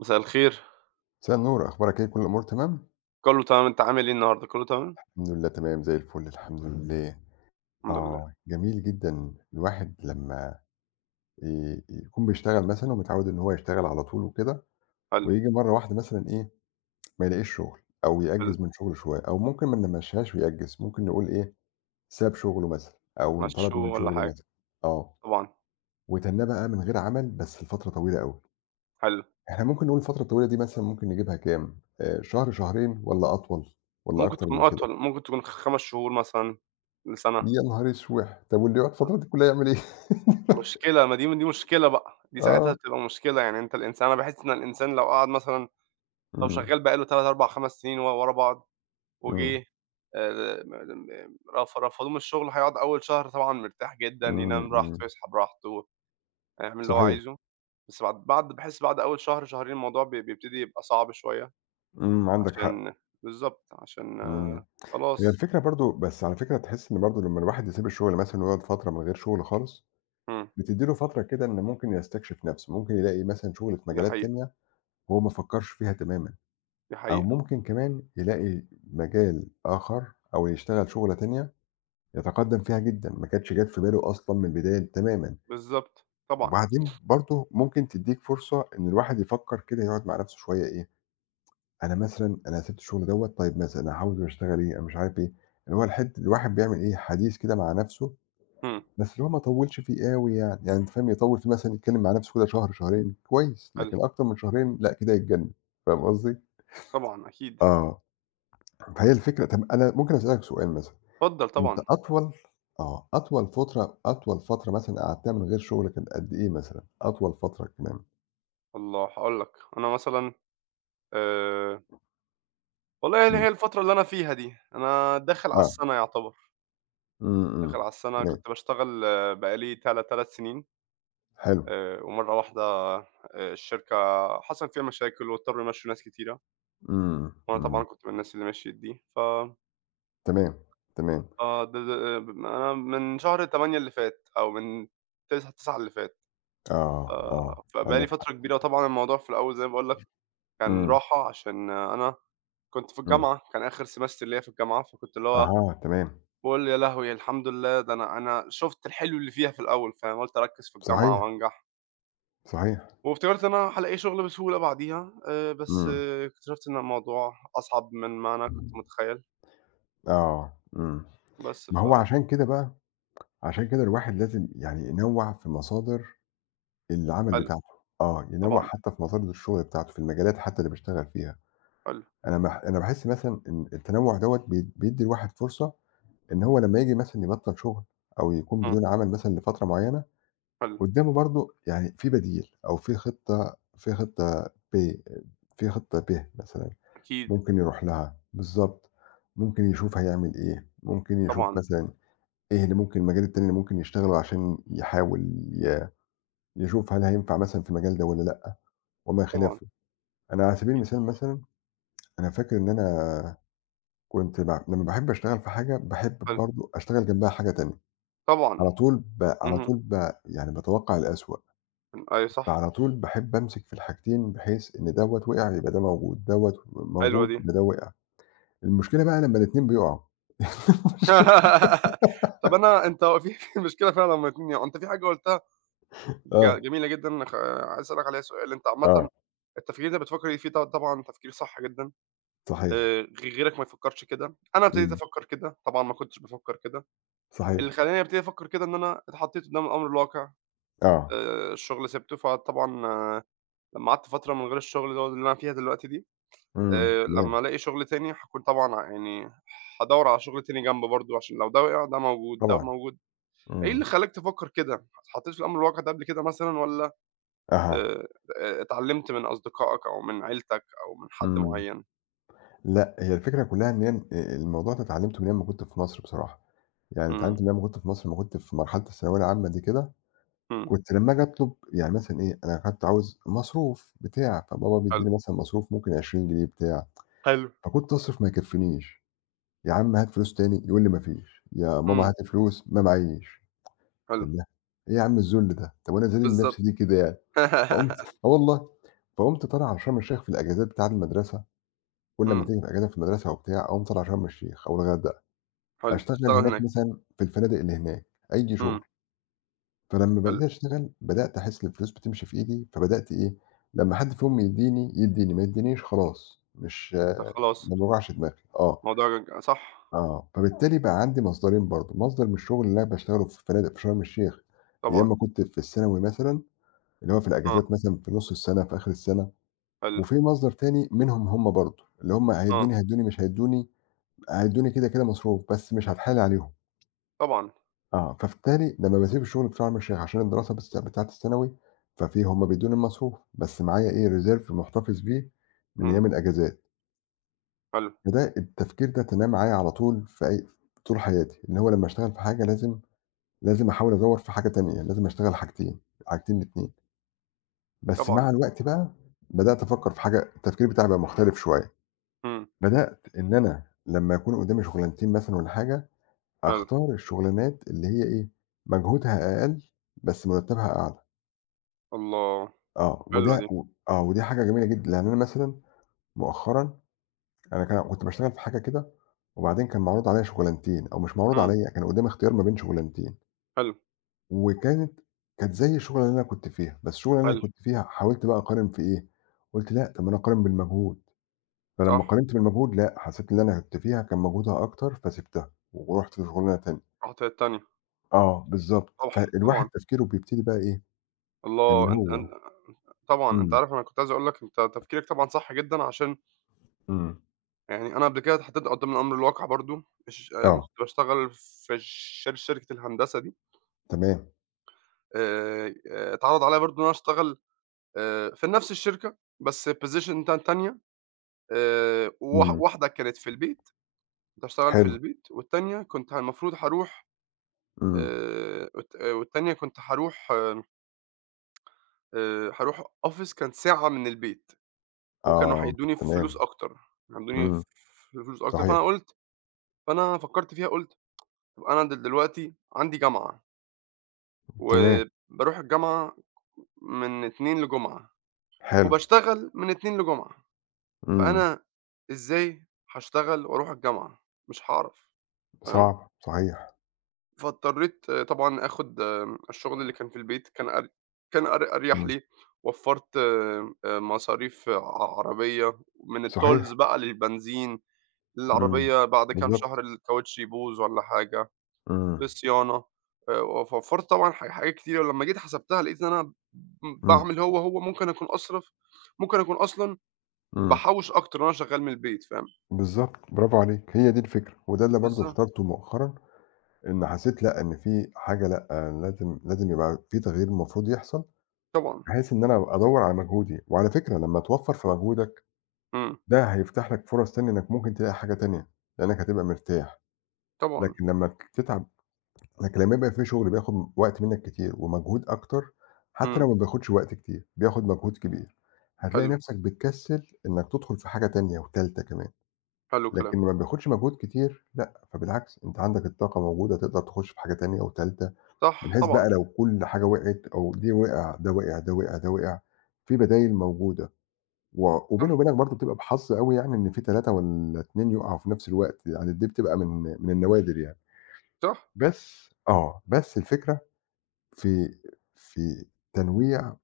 مساء الخير، مساء النور، أخبارك إيه، كل الأمور تمام؟ كله تمام، أنت عامل إيه النهارده، كله تمام؟ الحمد لله تمام زي الفل، الحمد لله. الحمد لله. آه، جميل جدًا الواحد لمّا يكون بيشتغل مثلًا ومتعوّد إن هو يشتغل على طول وكده، حلو. وييجي مرّة واحدة مثلًا إيه، ما يلاقيش شغل أو حلو، يأجّز من شغله شوية أو ممكن ما نمشّيهاش ويأجّز، ممكن نقول إيه، ساب شغله مثلًا أو مش انطرد شهور من ولا شغله حاجة. مثلًا، آه، طبعًا. وتنّاه بقى من غير عمل بس لفترة طويلة أوي. حلو، إحنا ممكن نقول الفترة الطويلة دي مثلًا ممكن نجيبها كام، شهر، شهرين والّا أطول والّا ممكن أكتر تكون من كده؟ أطول، ممكن تكون 5 شهور مثلًا لسَنة. يا نهار أسوح! طب واللي يقعد الفترة دي كلّها يعمل إيه؟ مشكلة، ما دي مشكلة بقى، دي ساعتها آه، بتبقى مشكلة، يعني أنت الإنسان، أنا باحس إن الإنسان لو قعد مثلًا، لو إمم، شغال بقى له 3، 4، 5 سنين ورا بعض إمم، وجه م م رف رفضوه من الشغل، هيقعد أول شهر طبعًا مرتاح جدًا، إمم، ينام إمم، براحته، يصحى براحته، هيعمل اللي هو صحيح، عايزه. بس بعد باحس، بعد أول شهر، شهرين، الموضوع بيبتدي يبقى صعب شوية عندك حق، عشان، بالضبط، عشان إمم، آه، هي خلاص. الفكرة برضه بس على فكرة تحس إن برضه لمّا الواحد يسيب الشغل مثلًا ويقعد فترة من غير شغل خالص، إمم. بتدّي له فترة كده إن ممكن يستكشف نَفْسه، ممكن يلاقي مثلًا شغل في دي مجالات حقيقة. تانية هو ما فكّرش فيها تمامًا، دي أو حقيقة. ممكن كمان يلاقي مجال آخر أو يشتغل شُغلة تانية يتقدّم فيها جدًا، ما كانتش جات في باله أصلًا من البداية تمامًا. بالضبط، طبعًا. وبعدين برضه ممكن تدّيك فرصة إن الواحد يفكّر كده يقعد مع نَفْسه شوية إيه، أنا مثلًا أنا سِبت الشغل دوّة، طيب مثلًا هاحاول أشتغل إيه، أنا مش عارف إيه، اللي هو الحد الواحد بيعمل إيه، حديث كده مع نَفْسه، إمم. بس اللي هو ما يطوّلش فيه أوي يعني، يعني أنت فاهم يطوّل فيه مثلًا يتكلّم مع نَفْسه كده شهر، شهرين كويس، حلو. لكن أكتر من شهرين لأ كده يتجنّن، فاهم قصدي؟ طبعًا أكيد. آه، فهي الفكرة طَب أنا ممكن أسألك سؤال مثلًا، اتفضل أنت طبعًا. أطول آه، أطول فترة مثلًا قعدتها من غير شغل كانت قد إيه مثلًا؟ أطول فترة كمان؟ الله هاقول لك، أنا مثلًا آآ، والله اللي إمم، هي الفترة اللي أنا فيها دي، أنا داخل على آه. السَنة يعتبر، إمم، إمم، داخل على السَنة. تمام، كنت باشتغل، آه، بقى لي 3 سنين، حلو، ومرّة واحدة الشركة حصل فيها مشاكل واضطروا يمشّوا ناس كتيرة، إمم، وأنا إمم. طبعًا كنت من الناس اللي مشيِت دي، ف تمام، تمام، آه، د د أنا من شهر 8 اللي فات أو من 9 اللي فات. آه، آه، فبقى عندك لي فترة حق. كبيرة، وطبعًا الموضوع في الأول زي ما باقول لك كان إمم، راحة عشان أنا كنت في إمم. الجامعة، كان آخر semester ليّا في الجامعة، فكنت اللي هو أها، تمام، باقول يا لهوي الحمد لله، ده أنا شُفت الحلو اللي فيها في الأول، فاهم، قُلت أركّز في الجامعة صحيح، وأنجح، صحيح. وافتكرت إن أنا هالاقي شغل بسهولة بعديها. بس إمم. آه، اكتشفت إن الموضوع أصعب من ما أنا كنت متخيّل. آه. بس ما ف هو عشان كده بقى، عشان كده الواحد لازم يعني ينوّع في مصادر العمل حلو. بتاعته، آه، ينوّع طبعًا. حتى في مصادر الشغل بتاعته، في المجالات حتى اللي بيشتغل فيها، حلو. أنا باحس مثلًا إن التنوّع دوّة بيدّي الواحد فرصة إن هو لمّا ييجي مثلًا يبطّل شغل أو يكون إمم. بدون عمل مثلًا لفترة معيّنة حلو. قدّامه برضه يعني في بديل أو في خطة ب مثلًا أكيد. ممكن يروح لها، بالضبط، ممكن يشوف هيعمل إيه، ممكن يشوف طبعًا. مثلًا إيه اللي ممكن المجال التاني اللي ممكن يشتغله عشان يحاول ي يشوف هل هينفع مثلًا في المجال ده والّا لأ وما طبعًا. خلافه. أنا على سبيل أكيد. المثال مثلًا أنا فاكر إن أنا كنت ب لمّا باحب أشتغل في حاجة باحب حلو. برضه أشتغل جنبها حاجة تانية، على طبعًا. طول ب على اهم. طول ب يعني باتوقع الأسوأ. أيوه فعلى صح. طول باحب أمسك في الحاجتين، بحيث إن دوّة وقع يبقى ده موجود، دوّة حلوة موجود دي. يبقى ده وقع. المشكلة بقى لمّا الاتنين بيقعوا. طب أنا أنت هو في في مشكلة فعلًا هُم الاتنين يقعوا. أنت في حاجة قُلتها آه، جميلة جدًا، عايز أسألك عليها سؤال، أنت آه، عامةً التفكير ده بتفكّر فيه، طبعًا تفكير صح جدًا. صحيح، غ غيرك ما يفكّرش كده، أنا ابتديت إمم، أفكّر كده، طبعًا ما كنتش بافكّر كده. اللي صحيح، خلّاني أبتدي أفكّر كده إن أنا اتحطيت قدّام الأمر الواقع. آه، الشغل سِبته، فطبعًا لمّا قعدت فترة من غير الشغل، اللي هو اللي أنا فيها دلوقتي دي، تمام، لمّا ألاقي شغل تاني، هاكون طبعًا يعني هادوّر على شغل تاني جنبه برضه، عشان لو ده وقع ده موجود، ده طبعًا، موجود. إيه إمم، اللي خلّاك تفكّر كده؟ اتحطّيت في الأمر الواقع ده قبل كده مثلًا، والّا أها، آآ اتعلّمت من أصدقائك أو من عيلتك أو من حد إمم. معيّن؟ لأ، هي الفكرة كلّها إن هي الموضوع ده اتعلّمته من أيام ما كنت في مصر بصراحة، يعني إمم. اتعلّمت من أيام ما كنت في مصر، لمّا كنت في مرحلة الثانوية العامة دي كده، إمم. كنت لمّا آجي أطلب يعني مثلًا إيه، أنا كنت عاوز مصروف بتاع، فبابا حلو. بيدّيني مثلًا مصروف ممكن 20 جنيه بتاع. حلو. فكنت أصرف ما يكفّينيش، يا عم هات فلوس تاني، يقول لي: "ما فيش." "يا ماما إمم. هاتي فلوس." "ما معييش." حلو. قُلت لها: "إيه يا عم الذل ده، طب وأنا أذلّل نفسي بالضبط. ليه كده يعني؟" فقُمت آه والله، فقُمت طالع على شرم الشيخ في الأجازات بتاعة المدرسة، كل أمّا إمم. تيجي الأجازة في المدرسة وبتاع، أقوم طالع شرم الشيخ أو الغردقة، حلو، أشتغل تشتغل هناك هناك. مثلًا في الفنادق اللي هناك، أي إمم. شغل، فلمّا بقيت حلو. أشتغل بدأت أحس إن الفلوس بتمشي في إيدي، فبدأت إيه، لمّا حد فيهم يدّيني، يدّيني، ما يدّينيش خلاص، مش أنت خلاص. ما باوجعش دماغي، آه. الموضوع صح. آه، فبالتالي بقى عندي مصدرين برضه، مصدر من الشغل اللي أنا باشتغله في فنادق في شرم الشيخ، أيام طبعًا. ما كنت في الثانوي مثلًا، اللي هو في آه. الأجازات مثلًا في نُص السنة، في آخر السنة، حلو. وفي مصدر تاني منهم هم برضه، اللي هم آه. هيدّوني، هيدّوني، مش هيدّوني، هيدّوني كده، كده مصروف، بس مش هاتحايل عليهم. طبعًا. آه، فبالتالي لمّا باسيب الشغل في شرم الشيخ عشان الدراسة بس بتاعة الثانوي، ففي هم بيدّوني المصروف، بس معايا إيه، reserve محتفظ بيه من إمم. أيام الأجازات. حلو. فده التفكير ده تناه معايا على طول في أي طول حياتي، إن هو لمّا أشتغل في حاجة لازم أحاول أدوّر في حاجة تانية، يعني لازم أشتغل حاجتين، حاجتين الاتنين، بس طبعًا. مع الوقت بقى بدأت أفكّر في حاجة التفكير بتاعي بقى مختلف شوية، إمم. بدأت إن أنا لمّا يكون قدّامي شغلانتين مثلًا والّا حاجة، حلو. أختار الشغلانات اللي هي إيه، مجهودها أقل بس مرتّبها أعلى، الله. آه، حلوة وده دي. و آه، ودي حاجة جميلة جدًا، يعني أنا مثلًا مؤخرًا أنا كان كنت باشتغل في حاجة كده وبعدين كان معروض عليّا شغلانتين أو مش معروض إمم. عليّا، كان قدّامي اختيار ما بين شغلانتين. حلو. وكانت كانت زي الشغلة اللي أنا كنت فيها، بس الشغلة اللي أنا حلو. كنت فيها حاولت بقى أقارن في إيه، قُلت لأ، طب ما أنا أقارن بالمجهود، صح. فلمّا قارنت بالمجهود لأ، حسيت إن اللي أنا كنت فيها كان مجهودها أكتر فسِبتها، ورُحت لشغلانة تانية. رُحت للتانية. آه، بالضبط، صح، فالواحد طبعًا. تفكيره بيبتدي بقى إيه، اللي الله! أنت هو أن طبعًا، أنت إمم، عارف أنا كنت عايز أقول لك أنت تفكيرك طبعًا صح جدًا، عشان إمم، يعني أنا قبل كده اتحطيت قدّام الأمر الواقع برضه. لمّا آه، كنت باشتغل في شركة الهندسة دي، تمام، آآ، اتعرض عليَّ برضه إن أنا أشتغل في نفس الشركة بس position تانية. إمم، واحدة كانت في البيت، كنت هاشتغل في حلو، البيت، والتانية كنت المفروض هاروح إمم، والتانية كنت هاروح آآ هاروح office كانت ساعة من البيت، وكانوا آه، هيدّوني فلوس تمام، أكتر، هيدّوني إمم، ف فلوس أكتر. صحيح، فأنا قُلت، فأنا فكّرت فيها قُلت، طب أنا دلوقتي عندي جامعة، تمام، وباروح الجامعة من إتنين لجمعة، حلو، وباشتغل من إتنين لجمعة، إمم، فأنا إزاي هاشتغل وأروح الجامعة؟ مش هاعرف، فاهم؟ صعب، صحيح، فاضطريت، آه، طبعًا آخُد الشغل اللي كان في البيت، كان أر كان أر أريح إمم، لي، وفّرت مصاريف عربية، من صحيح، الtolls بقى للبنزين، إمم، للعربية بعد كام شهر بالضبط، الكاوتش يبوظ والّا حاجة، إمم، للصيانة، وف وفّرت طبعًا حاجات كتيرة. ولمّا جيت حسبتها لقيت إن أنا إمم. باعمل، هو، هو ممكن أكون أصرف، ممكن أكون أصلًا إمم. باحوّش أكتر وأنا شغّال من البيت، فاهم؟ بالضبط، برافو عليك، هي دي الفكرة، وده اللي برضه بالضبط. اخترته مؤخرًا، إن حسيت لأ، إن في حاجة لأ، لازم يبقى في تغيير المفروض يحصل، طبعًا. بحيث إن أنا أدوّر على مجهودي، وعلى فكرة لمّا توفّر في مجهودك، إمم. ده هيفتح لك فرص تانية إنك ممكن تلاقي حاجة تانية، لإنك هتبقى مرتاح، طبعًا. لكن لمّا ت تتعب لكن لمّا يبقى في شغل بياخد وقت منك كتير ومجهود أكتر، حتى لو إمم. ما بياخدش وقت كتير، بياخد مجهود كبير، هتلاقي حلو. نفسك بتكسّل إنك تدخل في حاجة تانية وتالتة كمان. حلو الكلام. لكن ما بياخدش مجهود كتير لأ، فبالعكس أنت عندك الطاقة موجودة تقدر تخش في حاجة تانية و3 صح بحيث طبعًا. بقى لو كل حاجة وقعت أو دي وقع، ده وقع، ده وقع، ده وقع، في بدايل موجودة و وبيني صح. وبينك برضه بتبقى بحظ أوي يعني إن في 3 والّا 2 يقعوا في نفس الوقت، يعني دي بتبقى من النوادر يعني. صح. بس آه، بس الفكرة في في تنويع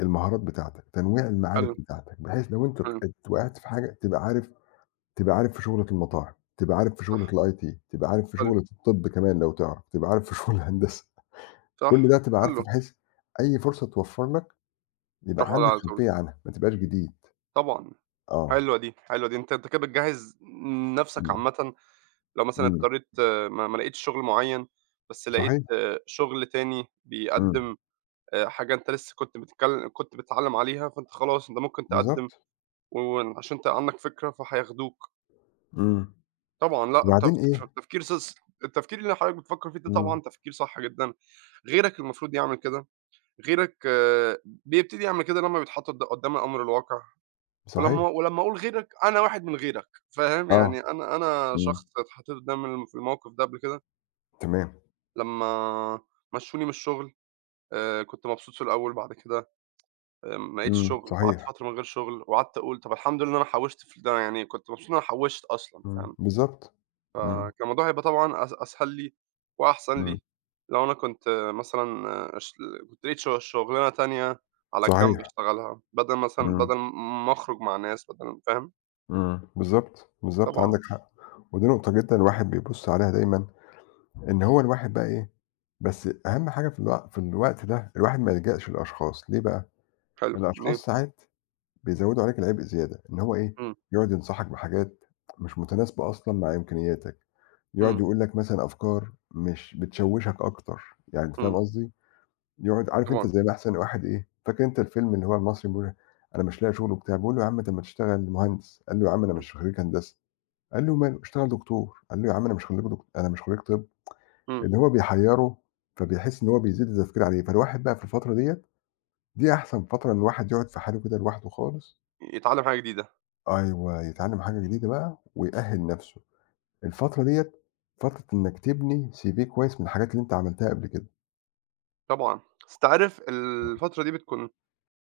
المهارات بتاعتك، تنويع المعارف حلو. بتاعتك، بحيث لو أنت حلو. وقعت في حاجة تبقى عارف تبقى عارف في شُغلة المطاعم، تبقى عارف في شُغلة صح. أيوه. الIT، تبقى عارف في حلو. شُغلة الطِب كمان لو تعرف، تبقى عارف في شُغل الهندسة، كل ده صح، تبقى كله. عارفه بحيث أي فرصة تتوفّر لك يبقى تروح على عندك على طول. خلفية عنها، ما تبقاش جديد. طبعًا. آه، حلوة دي. حلوة دي. أنت كده بتجهّز نَفْسك إمم، عامةً، لو مثلًا إمم، اضطريت، آه، ما ما لقيتش شغل معيّن، بس لقيت صحيح، آه، شغل تاني إمم، بيقدّم حاجة أنت لسه كنت بتتعلّم عليها، فأنت خلاص أنت ممكن تقدّم، بالضبط، وعشان أنت عندك فكرة فهياخدوك. إمم، طبعًا لأ. تف وبعدين إيه تفكير ص التفكير اللي حضرتك بتفكّر فيه ده إمم، طبعًا تفكير صح جدًا، غيرك المفروض يعمل كده. غيرك آه، بيبتدي يعمل كده لمّا بيتحط قدّام الأمر الواقع. صحيح، ولمّا أقول غيرك، أنا واحد من غيرك، فاهم؟ آه، يعني أنا إمم، شخص اتحطيت قدّام في الموقف ده قبل كده. تمام، لمّا مشّوني من الشغل، كنت مبسوط في الأول، بعد كده ما لقيتش شغل وقعدت صحيح، فترة من غير شغل، وقعدت أقول طب الحمد لله إن أنا حوّشت في ده، يعني كنت مبسوط إن أنا حوّشت أصلًا، فاهم؟ بالضبط، إمم، فكان الموضوع هيبقى طبعًا أسهل لي وأحسن إمم، لي، لو أنا كنت مثلًا اش كنت لقيت شغلانة تانية على الجنب صحيح، اشتغلها، بدل مثلًا، إمم، بدل ما أخرج مع ناس، بدل، فاهم؟ إمم، بالضبط، بالضبط عندك طبعًا. حق، ودي نقطة جدًا الواحد بيبُص عليها دايمًا، إن هو الواحد بقى إيه بس أهم حاجة في الوقت ده الواحد ما يلجأش للأشخاص، ليه بقى؟ حلو. إيه؟ الأشخاص ساعات بيزوّدوا عليك العبء زيادة، إن هو إيه، إمم. يقعد ينصحك بحاجات مش متناسبة أصلًا مع إمكانياتك، يقعد إمم. يقول لك مثلًا أفكار مش بتشوّشك أكتر، يعني أنت فاهم إمم. قصدي؟ يقعد عارف أنت طبعًا. زي ما أحسن واحد إيه، فاكر أنت الفيلم اللي هو المصري بيقول أنا مش لاقي شغل وبتاع، بيقول له: "يا عم طب ما تشتغل مهندس." قال له: "يا عم أنا إمم. مش خريج هندسة." قال له: "وماله، اشتغل دكتور." قال له: "يا عم أنا مش خريج دك أنا مش خريج طب." إمم. إن هو بيحيّره، فبيحس إن هو بيزيد التفكير عليه، فالواحد بقى في الفترة ديّة، دي أحسن فترة إن الواحد يقعد في حاله كده لوحده خالص يتعلم حاجة جديدة. أيوه، يتعلّم حاجة جديدة بقى ويأهِّل نَفْسه، الفترة ديّة فترة إنّك تبني CV كويس من الحاجات اللي أنت عملتها قبل كده. طبعًا. بس أنت عارف الفترة دي بتكون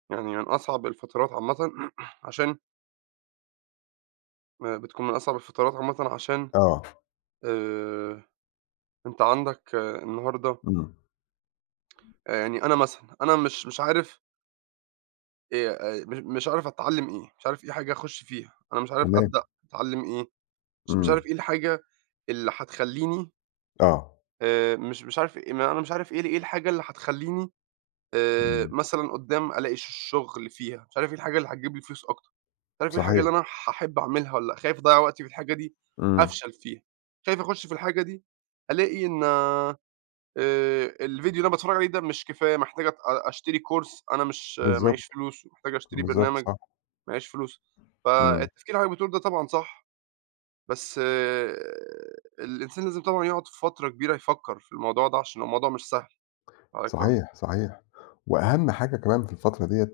يعني من أصعب الفترات عامةً. عشان بتكون من أصعب الفترات عامةً، عشان آه، آآ أنت عندك، آه، النهارده إمم، يعني أنا مثلًا، أنا مش عارف مش مش عارف أتعلّم إيه، مش عارف إيه حاجة أخُش فيها، أنا مش عارف تمام، أبدأ أتعلّم إيه، مش إمم، عارف إيه الحاجة اللي هتخلّيني آه، مش عارف إيه ال إيه الحاجة اللي هتخلّيني إمم، مثلًا قُدّام ألاقي شُغل فيها، مش عارف إيه الحاجة اللي هتجيب لي فلوس أكتر، مش عارف إيه الحاجة اللي صحيح، أنا هاحب أعملها والّا لأ، خايف أضيّع وقتي في الحاجة دي إمم، أفشل فيها، خايف أخُش في الحاجة دي ألاقي إن الفيديو اللي أنا باتفرّج عليه ده مش كفاية، محتاج أت أ أشتري course، أنا مش بالضبط، معييش فلوس ومحتاج أشتري بالضبط، برنامج، صح، معياش فلوس. إمم، فالتفكير اللي حضرتك بتقوله ده طبعًا صح، بس الإنسان لازم طبعًا يقعد فترة كبيرة يفكّر في الموضوع ده عشان الموضوع مش سهل، حضرتك فاهم؟ صحيح، صحيح، وأهَم حاجة كمان في الفترة ديّة،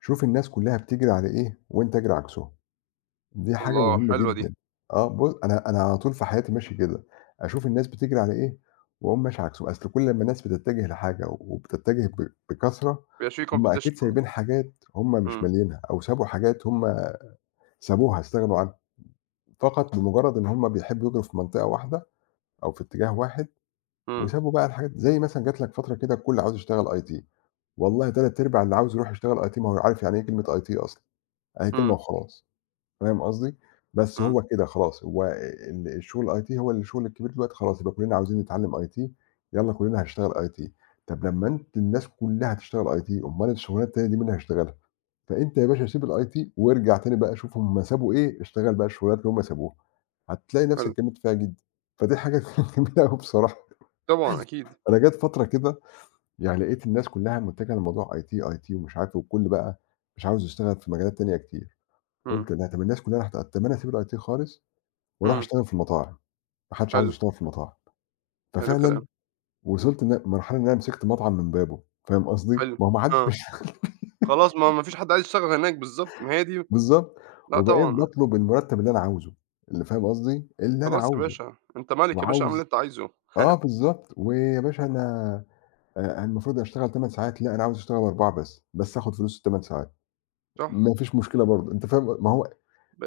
شوف الناس كُلّها بتجري على إيه وأنت اجري عكسهم. دي حاجة الله! مهمة حلوة دي. ما جدًا. آه، بُص أنا أنا على طول في حياتي ماشي كده، أشوف الناس بتجري على إيه وأقوم ماشي عكسهم، أصل كل لمّا الناس بتتجه لحاجة وبتتجه بكثرة، بيبقاش في هم competition أكيد كمان. سايبين حاجات هم مش إمم. ماليينها أو سابوا حاجات هم سابوها، استغنوا عنها، فقط بمجرد إن هم بيحبوا يجروا في منطقة واحدة أو في اتجاه واحد إمم. وسابوا بقى الحاجات زي مثلًا جات لك فترة كده الكل عاوز يشتغل IT والله تلات أرباع اللي عاوز يروح يشتغل IT ما هو عارف يعني إيه كلمة IT أصلًا، أهي كلمة إمم. وخلاص. فاهم قصدي؟ بس إمم. هو كده خلاص، هو الشغل الIT هو الشغل الكبير دلوقتي خلاص يبقى كلّنا عاوزين نتعلّم IT يالّا كلّنا هنشتغل IT طَب لمّا أنت الناس كلّها هتشتغل IT أُمّال الشغلانات التانية دي مين هيشتغلها؟ فأنت يا باشا سيب الIT وارجع تاني بقى شوف هُم سابوا إيه، اشتغل بقى الشغلانات اللي هُم سابوها، هتلاقي حلو. نَفْسك جامد فيها جدًا، فدي حاجة كانت جميلة أوي بصراحة، طبعًا أكيد. أنا جات فترة كده يعني لقيت الناس كلّها متجهة لموضوع IT ومش عارف إيه والكل بقى مش عاوز يشتغل في مجالات تانية كتير، إمم. قُلت لأ طَب الناس كلّها هت طَب ما أنا أسيب الIT خالص وأروح إمم. أشتغل في المطاعم، ما حدش عاوز حلو. يشتغل في المطاعم، حلو ففعلًا الكلام. وصلت مرحلة إن أنا مسكت مطعم من بابه، فاهم قصدي؟ حلو. ما هو ما حدش آه. بيشتغل خلاص، ما هو ما فيش حد عايز يشتغل هناك بالضبط، ما هي دي. بالضبط، لأ وبقيت طبعًا. باطلب المرتب اللي أنا عاوزه، اللي فاهم قصدي؟ اللي أنا خلاص يا عاوزه، باشا، أنت مَلِك يا باشا، اعمل اللي وعاوز أنت عايزه. آه بالضبط، ويا باشا أنا المفروض أشتغل 8 ساعات، لأ أنا عاوز أشتغل 4 بس، بس آخد فلوس ال8 ساعات، صح. ما فيش مشكلة برضه، أنت فاهم ما هو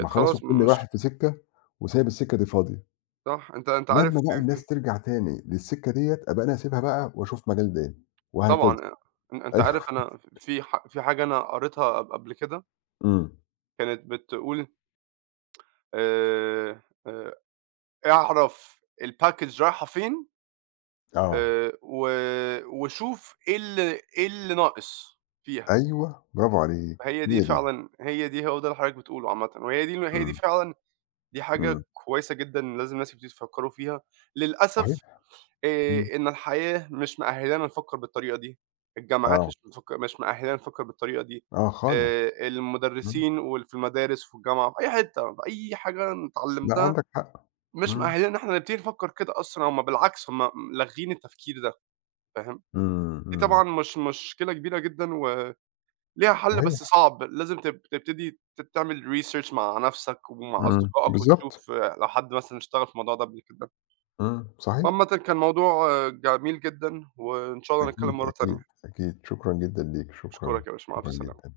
ما خلاص خلاص وكل واحد مش. في سكة وسايب السكة دي فاضية، صح. أنت عارف لمّا بقى في في. الناس ترجع تاني للسكة ديّة أبقى أنا هاسيبها بقى وأشوف مجال تاني، وهكذا. طبعًا. أ أن أنت أيوه. عارف أنا في في حاجة أنا قريتها قبل كده، إمم، كانت بتقول آآ، آآ، اعرف الpackage رايحة فين، آه. و وشوف إيه إيه اللي ناقص فيها. أيوه، برافو عليك، فهي دي هي دي. فعلًا، هي دي هو ده اللي حضرتك بتقوله عامةً، وهي دي، هي دي إمم، فعلًا دي إمم. حاجة كويسة جدًا لازم الناس يبتدوا يفكّروا فيها. صحيح، للأسف إمم، إن الحياة مش مأهّلانا نفكّر بالطريقة دي، الجامعات آه، مش مأهّلانا نفكّر بالطريقة دي، آه خالص. إمم. المُدرّسين في المدارس وفي الجامعة في أي حتّة، في أي حاجة أنا لأ، اتعلّمتها عندك حق. مش إمم. مأهّلانا إن إحنا نبتدي نفكّر كده أصلًا، هم بالعكس هم لاغيين التفكير ده، فاهم؟ إمم، دي إمم. طبعًا مش مشكلة كبيرة جدًا وليها حَل صحيح، بس صعب، لازم تبتدي تعمل research مع نَفْسك ومع أصدقائك بالضبط. وتشوف آه، لو حد مثلًا اشتغل في الموضوع ده قبل كده. صحيح، وعامةً كان موضوع آه، جميل جدًا، وإن شاء الله نتكلّم أكيد، مرّة تانية. أكيد، أكيد. شكرًا جدًا ليك، شكرًا، أشكرك يا باشا، مع ألف شكرًا جدًا. سلامة.